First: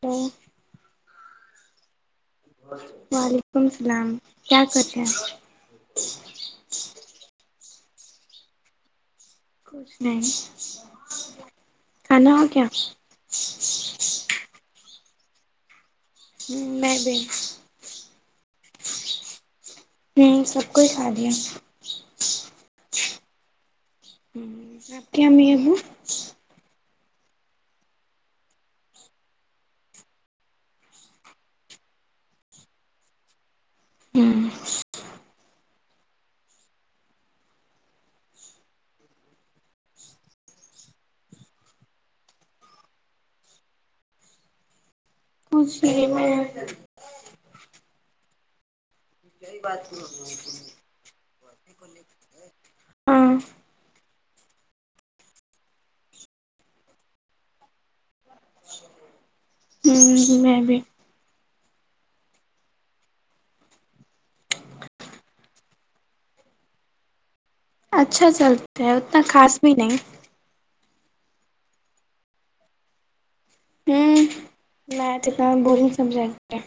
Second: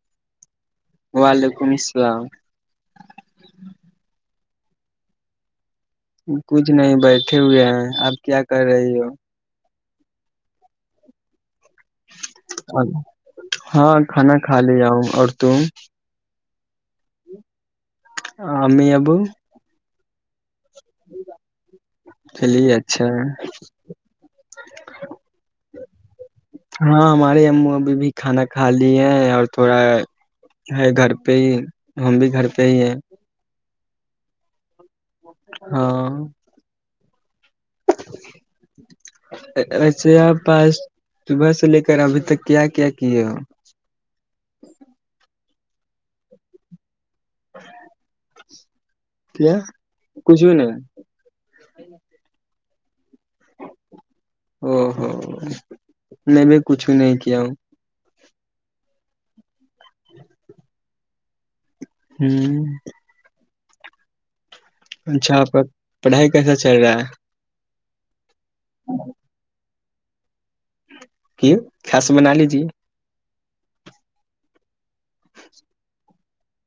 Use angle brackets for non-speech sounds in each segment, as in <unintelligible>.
تو وعلیکم السلام وعلیکم السلام کیا کرتے ہیں کچھ نہیں بیٹھے ہوئے ہیں اپ کیا کر رہی ہو کچھ نہیں کھانا ہو کیا ہاں کھانا کھا لے آؤں اور توم میں دن آ امی ابو ہوں سب کوئی کا دیا چلیے اچھا ہ آپ کی ہمیں ابو ہاں ہمارے او ابھی بھی کھانا کھا لی ہے اور تھوڑا ہے گھر پہ ہی ہم بھی گھر پہ ہی ہیں ہوں ہاں ایسے پاس صبح سے لے کر ابھی تک کیا کیا کیے ہو اس شے میں ہے <unintelligible> کیا کچھ بھی نہیں ہاں ہ ہاں نہیں میں کچھ بھی نہیں کیا ہوں <unintelligible> ہوں میں بھی <unintelligible> ہوں <unintelligible> اچھا پڑھائی کیسا چل رہا ہے <unintelligible> اچھا اچھا <unintelligible> چلتے ہیں اتنا خاص <unintelligible> کوئی نہیں <unintelligible> کی خس بنا لیجیے <unintelligible> ہوں <unintelligible> میھ اتنا بورنگ سمجھا گ <unintelligible> ا <unintelligible>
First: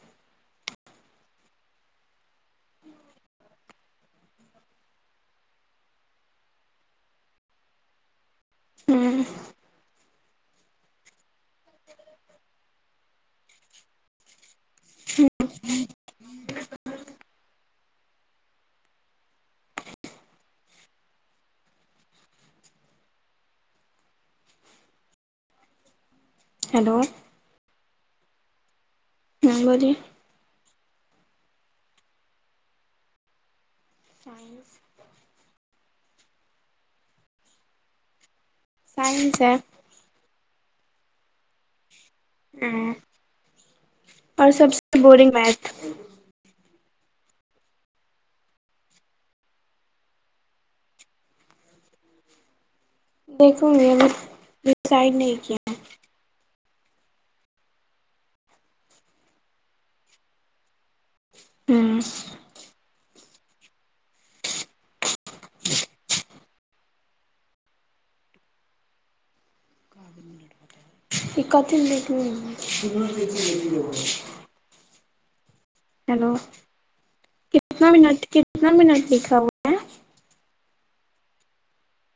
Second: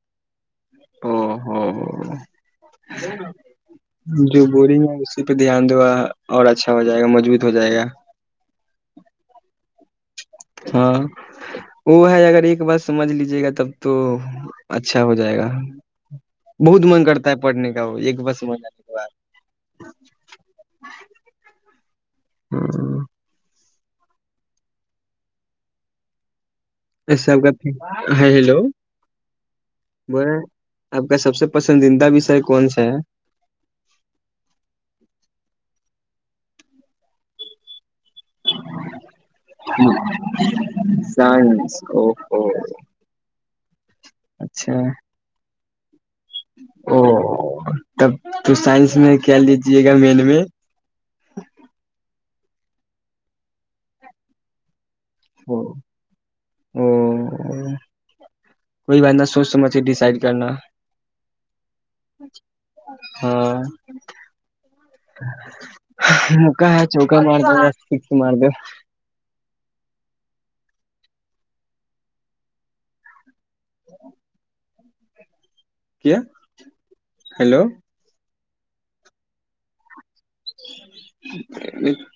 او ہو ہو جو بورنگ ہے اسی پہ دھیان دو گا اور اچھا ہو جائے گا مضبوط ہو جائے گا <unintelligible> ہوں <unintelligible> ہاں وہ ہے اگر ایک بار سمجھ لیجیے گا تب تو اچھا ہو جائے گا بہت من کرتا ہے پڑھنے کا وہ ایک بار سمجھ ب <unintelligible> ہیلو اسساب کرتے ہیں <unintelligible> ہاں ہیلو <unintelligible> ہاں بجی <unintelligible> ب آپ کا سب سے پسندیدہ وشے کون سا ہے <unintelligible> سائنس سائنس ہے <unintelligible> سانسکو <unintelligible> <unintelligible> ہوں اور سب سے بورنگ میچ <unintelligible> ا <inaudible> <unintelligible> او تب تو سائنس میں کیا لیجیے گا مین میں <unintelligible> دیکھوں گی میں <unintelligible> ڈسائڈ نہیں کیا او <unintelligible> او کوئی بات نہ سوچ سمجھ ڈسائڈ کرنا ہوں ہاں مکا ہے چوکا مار دو فس مار دو اکت مٹ میں <unintelligible> ج <unintelligible> کیا ہیلو ہیلو کتنا منٹ کے کتنا منٹ ٹھیک ہے وہ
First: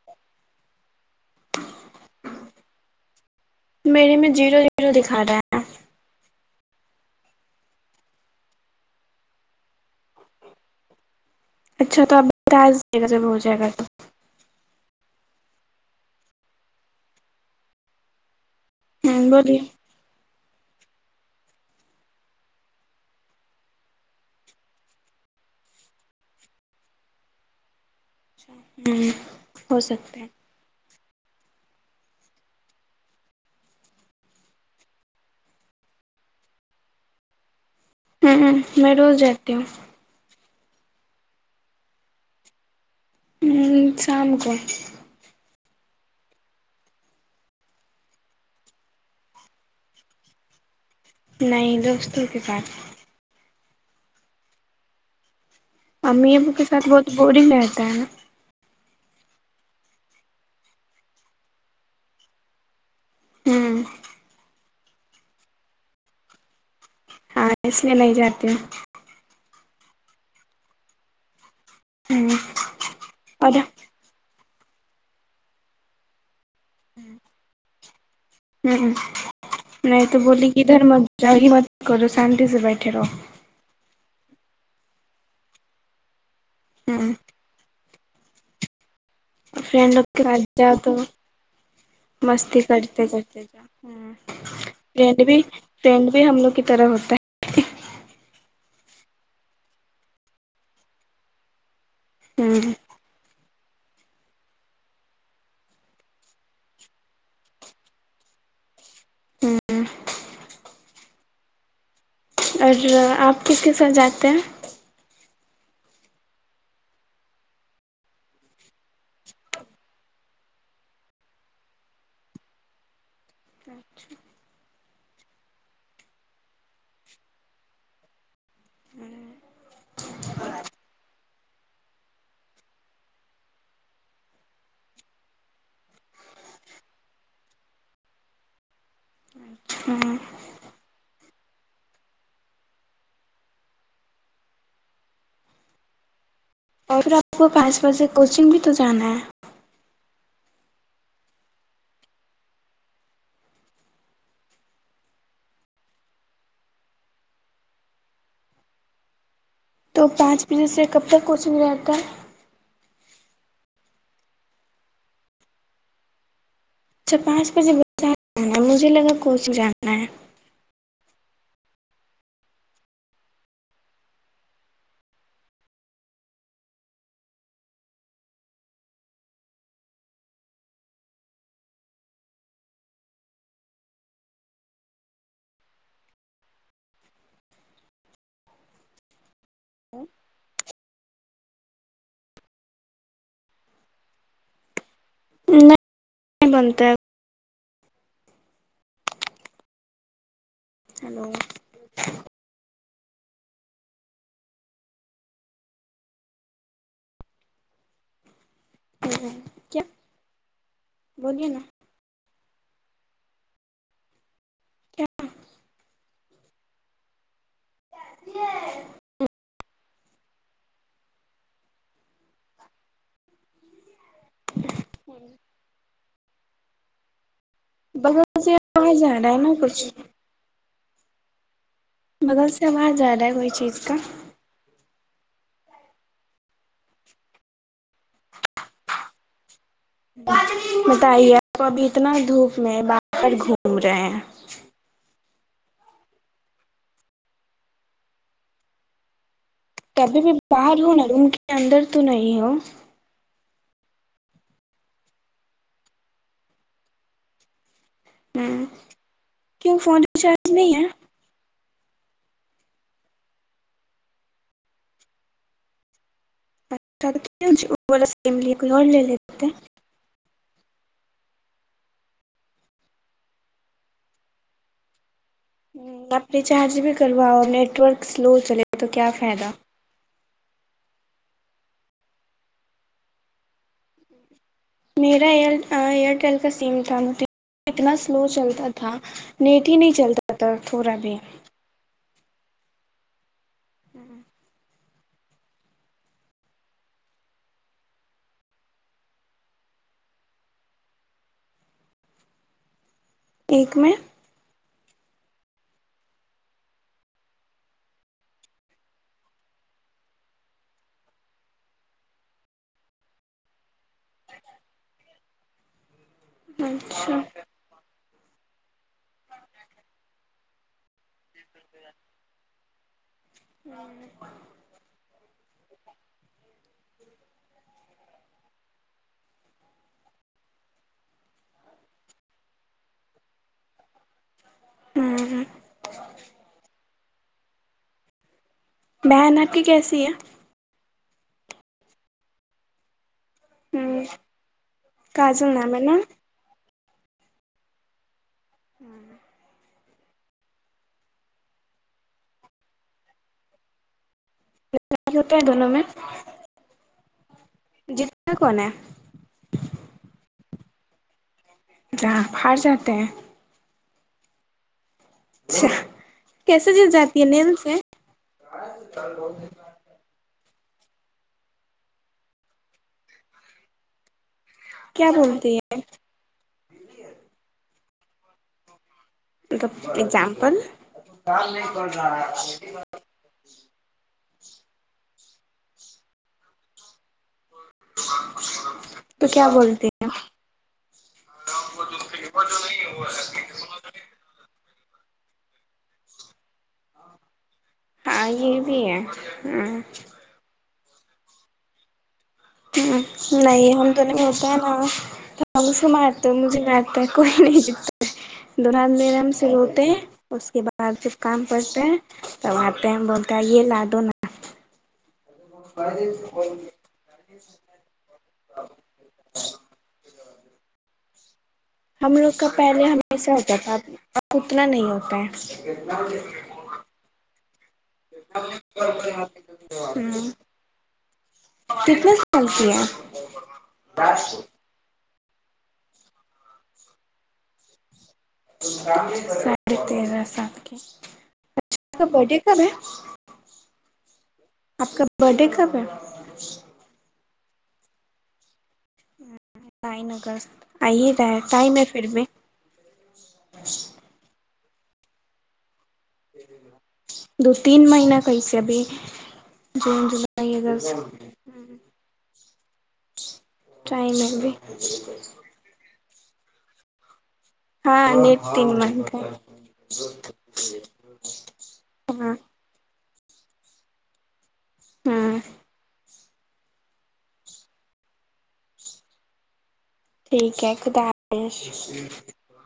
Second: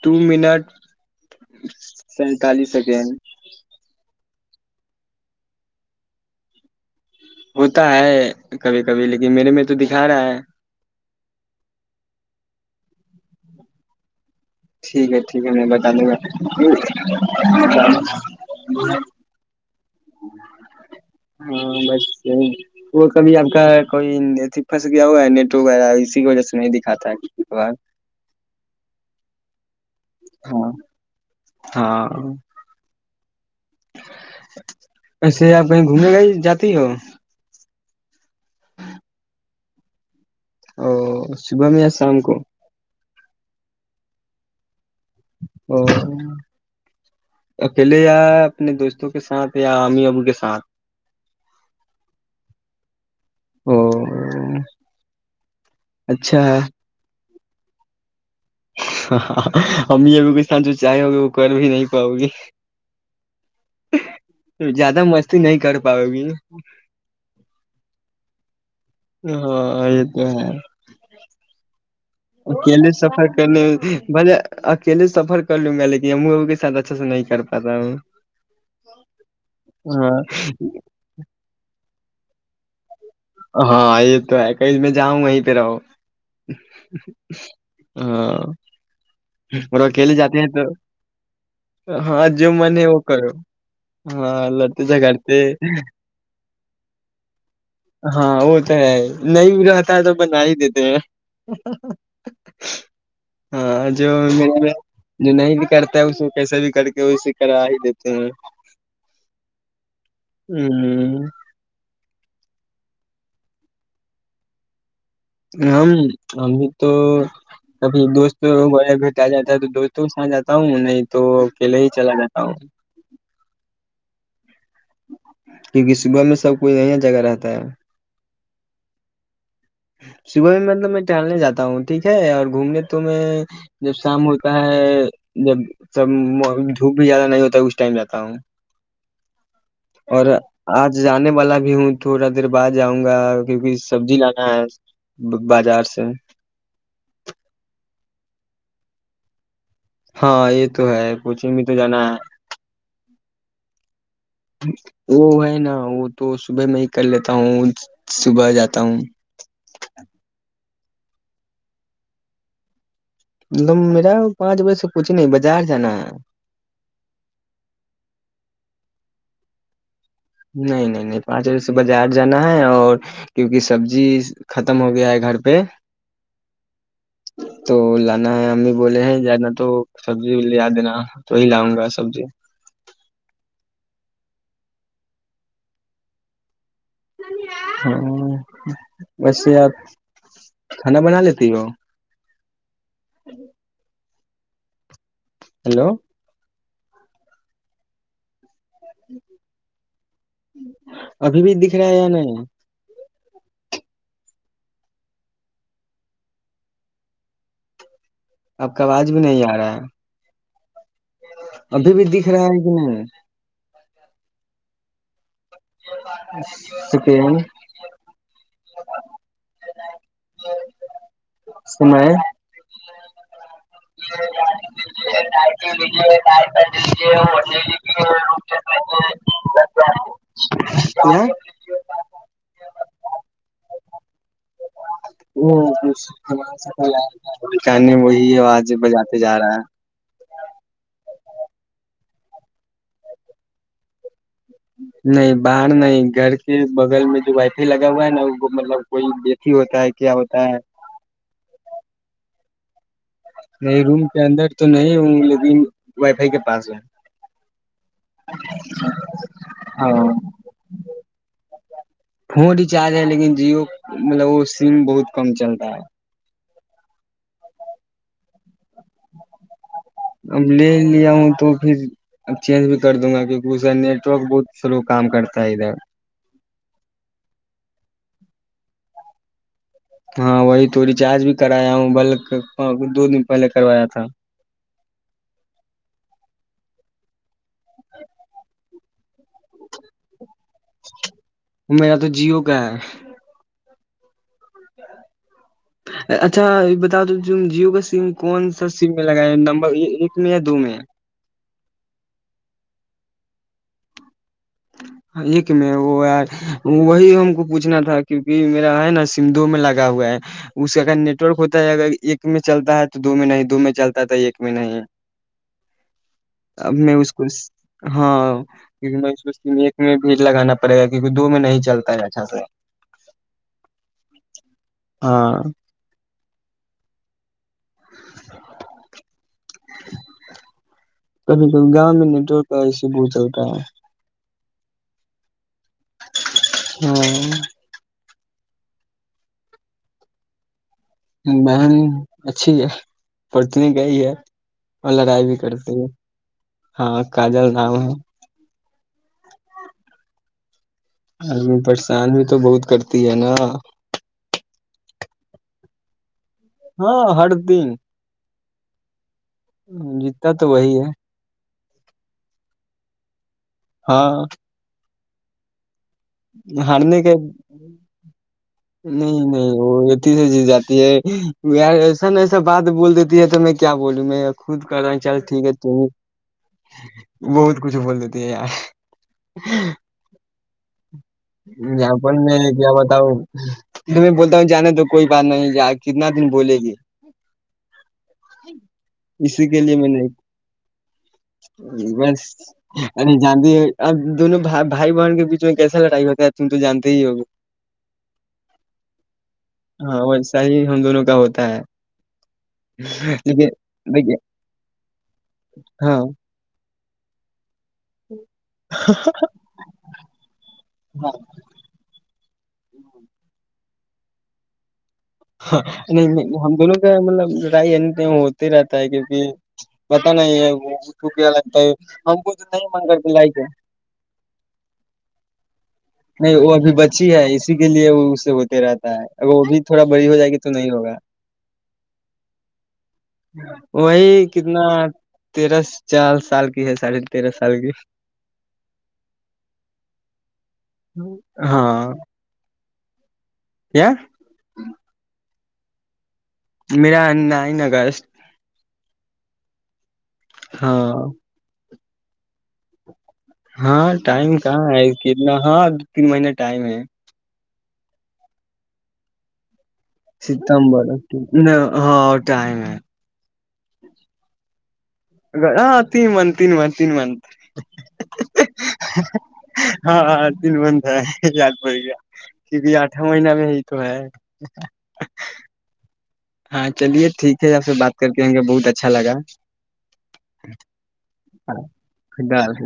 دو منٹ سینتالس سیکنڈ میرے میں زیرو زیرو دکھا رہے ہیں ہوتا ہے کبھی کبھی لیکن میرے میں تو دکھا رہا ہے اچھا تو آپ بتا دیجے گا جب ہو جائے گا تو ٹھیک ہے ٹھیک ہے میں بتا دوں گا ہ بولیے ہاں بس یہ وہ کبھی آپ کا کوئی اھی پھنس گیا ہوا ہے نیٹ وغیرہ اسی کی وجہ سے نہیں دکھاتا ہے اچھا ہہم ہو سکتا ہیں ہاں ہاں ایسے آپ کہیں گھومنے گ جاتی ہو ہوں ہ میں روز جاتی ہوں او صبح میں یا شام کو ہوں سام کون ا اکیلے یا اپنے دوستوں کے ساتھ یا امی ابو کے ساتھ ن دوستوں کے بات او امی اچھا اب کے ساتھ بہت اور متان ہاں ا یہ ا بھی ک ساتھ جو چاہیں ہوگے وہ کر بھی نہیں پاؤ گی ہ زیادہ مستی نہیں کر پاؤ گی ہاں اس میں ل جاتے ہ ہاں یہ تو ہے ہ اکیلے سفر اور کرنے ہ بے اکیلے سفر کر لوں گا لیکن ساتھ اچھے سے نہیں کر پاتا ہوں نہیں ہاں تو بولی کہدھر مجہ م کر سان روزی بہ تیرو ہاں یہ تو ہے کہئی میں جاؤں وہیں پہ رہو ہ ہاں اور فرینڈ لوگ اکیلے جاتے کےات ہیں جا تو ہاں جو مستی من ہے وہ کرتے کرو کرتے جا ہاں لڑتے فریڈ بھی جھگڑتے فرینڈ بھی ہم لوگ کی طرح ہوتا ہے ہاں وہ تو ہے نہیں رہتا ہے تو بنا ہی دیتے ہیں ہے ہوں ہاں جو م جو نہیں بھی کرتا اس کیسے بھی کر کے ویے کرا ہی دیتے ہیں ہوں ہ اور آپ کس کے ساتھ جاتے ہیں ہم ا بھی تو کبھی دوستوں گ بیٹ آ جاتا ہے تو دوستوں کے ساتھ جاتا ہوں نہیں تو اکیلے ہی چلا جاتا ہوں کیونکہ صبح میں سب کوئی نیا جگہ رہتا ہے صبح میں مطلب میں ٹہلنے جاتا ہوں ٹھیک ہے اور گھومنے تو میں جب شام ہوتا ہے جبب دھوپ بھی زیادہ نہیں ہوتا ہے اس ٹائم جاتا ہوں ہوں اور آج جانے والا بھی ہوں تھوڑا دیر بعد جاؤں گا کیکہ سبزی لانا ہے بازار سے اور پھر آپ کو پانچ بجے کوچنگ بھی تو جانا ہے ہاں یہ تو ہے کوچن میں تو جانا ہے وہ ہے نا وہ تو صبح میں ہی کر لیتا ہوں صبح جاتا ہوں تو پانچ پھر جس سے کب تک کوچنگ رہتا ہے م میرا پانچ بجے سے کچھ نہیں بازار جانا ہے اچھا پانچ بجے با مجھے لگا کون س جانا ہے نہیں نہیں نہیں پانچ بجے سے بازار جانا ہے اور کیونکہ سبزی ختم ہو گیا ہے گھر پہ تو لانا ہے امی بولے ہیں جانا تو سبزی لےیا دینا تو ہی لاؤ گا سبزی ہ بس آپ کھانا بنا لیتی ہو نہیں ہیلو نہیں بنتی ت ج ہلو ابھی بھی دکھ رہا ہے ی نہیں اب کا آوج بھی نہیں آ رہا ہے کیا بولیے نا ابھی بھی دکھ رہا ہے ج کیا سکین چسری ہے س میں ہے کر ج بغل سے آواز آ رہا ہے نا کچھ ہوں بغل سے آواز ج رہا ہے کوئی چیز کا ے وہی آواز بجاتے جا رہا ہے ت کو اب اتنا دھوپ میں باہر گھوم رہے ہیں نہیں باہر نہیں گھر کے بغل میں جو وائی فائی لگا ہوا ہے نا وہ مطلب کوئی ہوتا ہے کیا کبھی بھی ہوتا ہے باہر ہو نا روم کے اندر تو نہیں ہو نہیں روم کے اندر تو نہیں ل وائی فائی کے پاس ہے ہوں کیوں فون ہاں ریچارج نہیں ہے فون ریچارج ہے لیکن جیو مطلب وہ سم بہت کم چل رہا ہے اچھا تو وال ل ل لیے اب لے لیا ہوں تو پھر ا چینج بھی کر دوں گا کیونکہ اسے نیٹورک بہت سلو کام کرتا ہے ادھر ہ ب <unintelligible> چارج بھی کروا اور نیٹ ورک سلو چلے تو کیا فائدہ ہاں وہی تو ریچارج بھی کرایا ہوں بلکچ دو دن پہلے کروایا تھا میرا ایئرٹیل کا سم تھام ت وہ کتنا سلو چلتا تھا تھا نیٹ ہی نہیں چلتا پتا تھورا بھی میرا تو جیو کا ہے ہوں <inaudible> اچھا بتا دو جیو کا سم کون سا سم میں لگایا نمبر یہ ایک میں یا دو میں ایک میں ایک میں وہ یار وہی ہم کو پوچھنا تھا کیونکہ میرا ہے نا سم دو میں لگا ہوا ہے اس کا اگر نیٹورک ہوتا ہے اگر ایک میں چلتا ہے تو دو میں نہیں دو میں چلتا تھا ایک میں نہیں اب میں اس اچھا کو ہاں <unintelligible> ایک میں بھی لگانا پڑے گا کیکہ دو میں نہیں چلتا ہے اچھا سے ہوں ہاں <inaudible> <inaudible> <unintelligible> کبھی کبھی گاؤں میں نہیںٹتا ایسے ب چلتاا ہے ہوں ہ ہوں بہن آ کی کیسی ہے بہن اچھی ہے پڑچنی گئی ہوں ہے اور لڑائی بھی کاجل کرتی نام ہے نا ہاں کاجل نام ہے ہوں <inaudible> آدمی پریشان بھی تو بہت کرتی ہے نا ج ہوتا ہے دونوں میں ہاں ہڈ تین کیا کون جتا تو وہی ہے ج پر جات ہیں ہاں ج ہارنے کے نہیں نہیں وہتی ج جات یار ای سا ن ایسا بات بول دیتی ہے تو میں کیا بولوں میں خود کر رہا ہیں کیا چل ٹھیک ہے بولتی ت بہت کچھ بول دیتی ہے یار ا اگزامپل ج پ میں کیا بتاؤ میں بولتا ہوں جانا تو کوئی بات نہیں کتنا دن بولے گی تو اسی کیا کے لیے بولتی میں نے ہیں بس ارے جاند اب دونوں بھائی بہن کے بیچ مس س ل ائ ہوتا ہے تم تو جتے ہی ہوے ہاں یہ بھی ہے ہ ہاں ویسا ہی دونوں کا ہوتا ہے ہ لیکن نہیں ہم تو دیکھیے نہیں ہوتا ناے ہاں مارتے مجھے مار تو کوئی نہیں چ دلہ ہات میر ہم سے روتے اس کے بعد پھر ہاں کام کرتے ہیں تب آتے ہیں ہم بولتے یہ ل تونا ہاں نہیں ہم دونوں کا مطلب رائی ہوتا ہی رہتا ہے کیونکہ پت نہیں ہے ٹھکگ ہم لوگ کو تو کا نہیں پہلے مگ کر کے ہمیشہ لائک ہے ہوتا تھا اب اتنا نہیں ہوتا ہے نہیں وہ ابھی بچی ہے اسی کے لیے وہ اس سے ہوتے رہتا ہے ا وہ بھی تو تھوڑا بڑی ہو جائے ہمم گی تو نہیں ہوگا کتنے سال کی ہے وہی کتنا تیرہ چار سال کی ہے ساھے تیرہ سال کی ساھے تیرہ سات کے ہاں ا کا ب ڈے کب ہے کیا بڈے خبر میرا نائن اگست تین اگست ہاں آئی رہ ہے ٹائم پھر میں ہاں ٹائم کہاں ہے اس کیتنا ہاں تین مہین ٹائم ہے دو تین مہینہ کایس ابھی جون جولائی ستبر اگست ہاں ٹائم ہے ٹائم بھی ج بک تینن من تینن مار تینن من ہاں نیٹ تین منتھ ہے ہاں تین بند ہے یاد پڑ گیا ہاں کی بھی آٹ اا مہینہ میں ہی تو ہے ہاں ہاں چلیے ٹھیک ہے آپ سے بات کرتے ہ بہت اچھا لگا ٹھیک ہے خداظ ہاں، خدا حافظ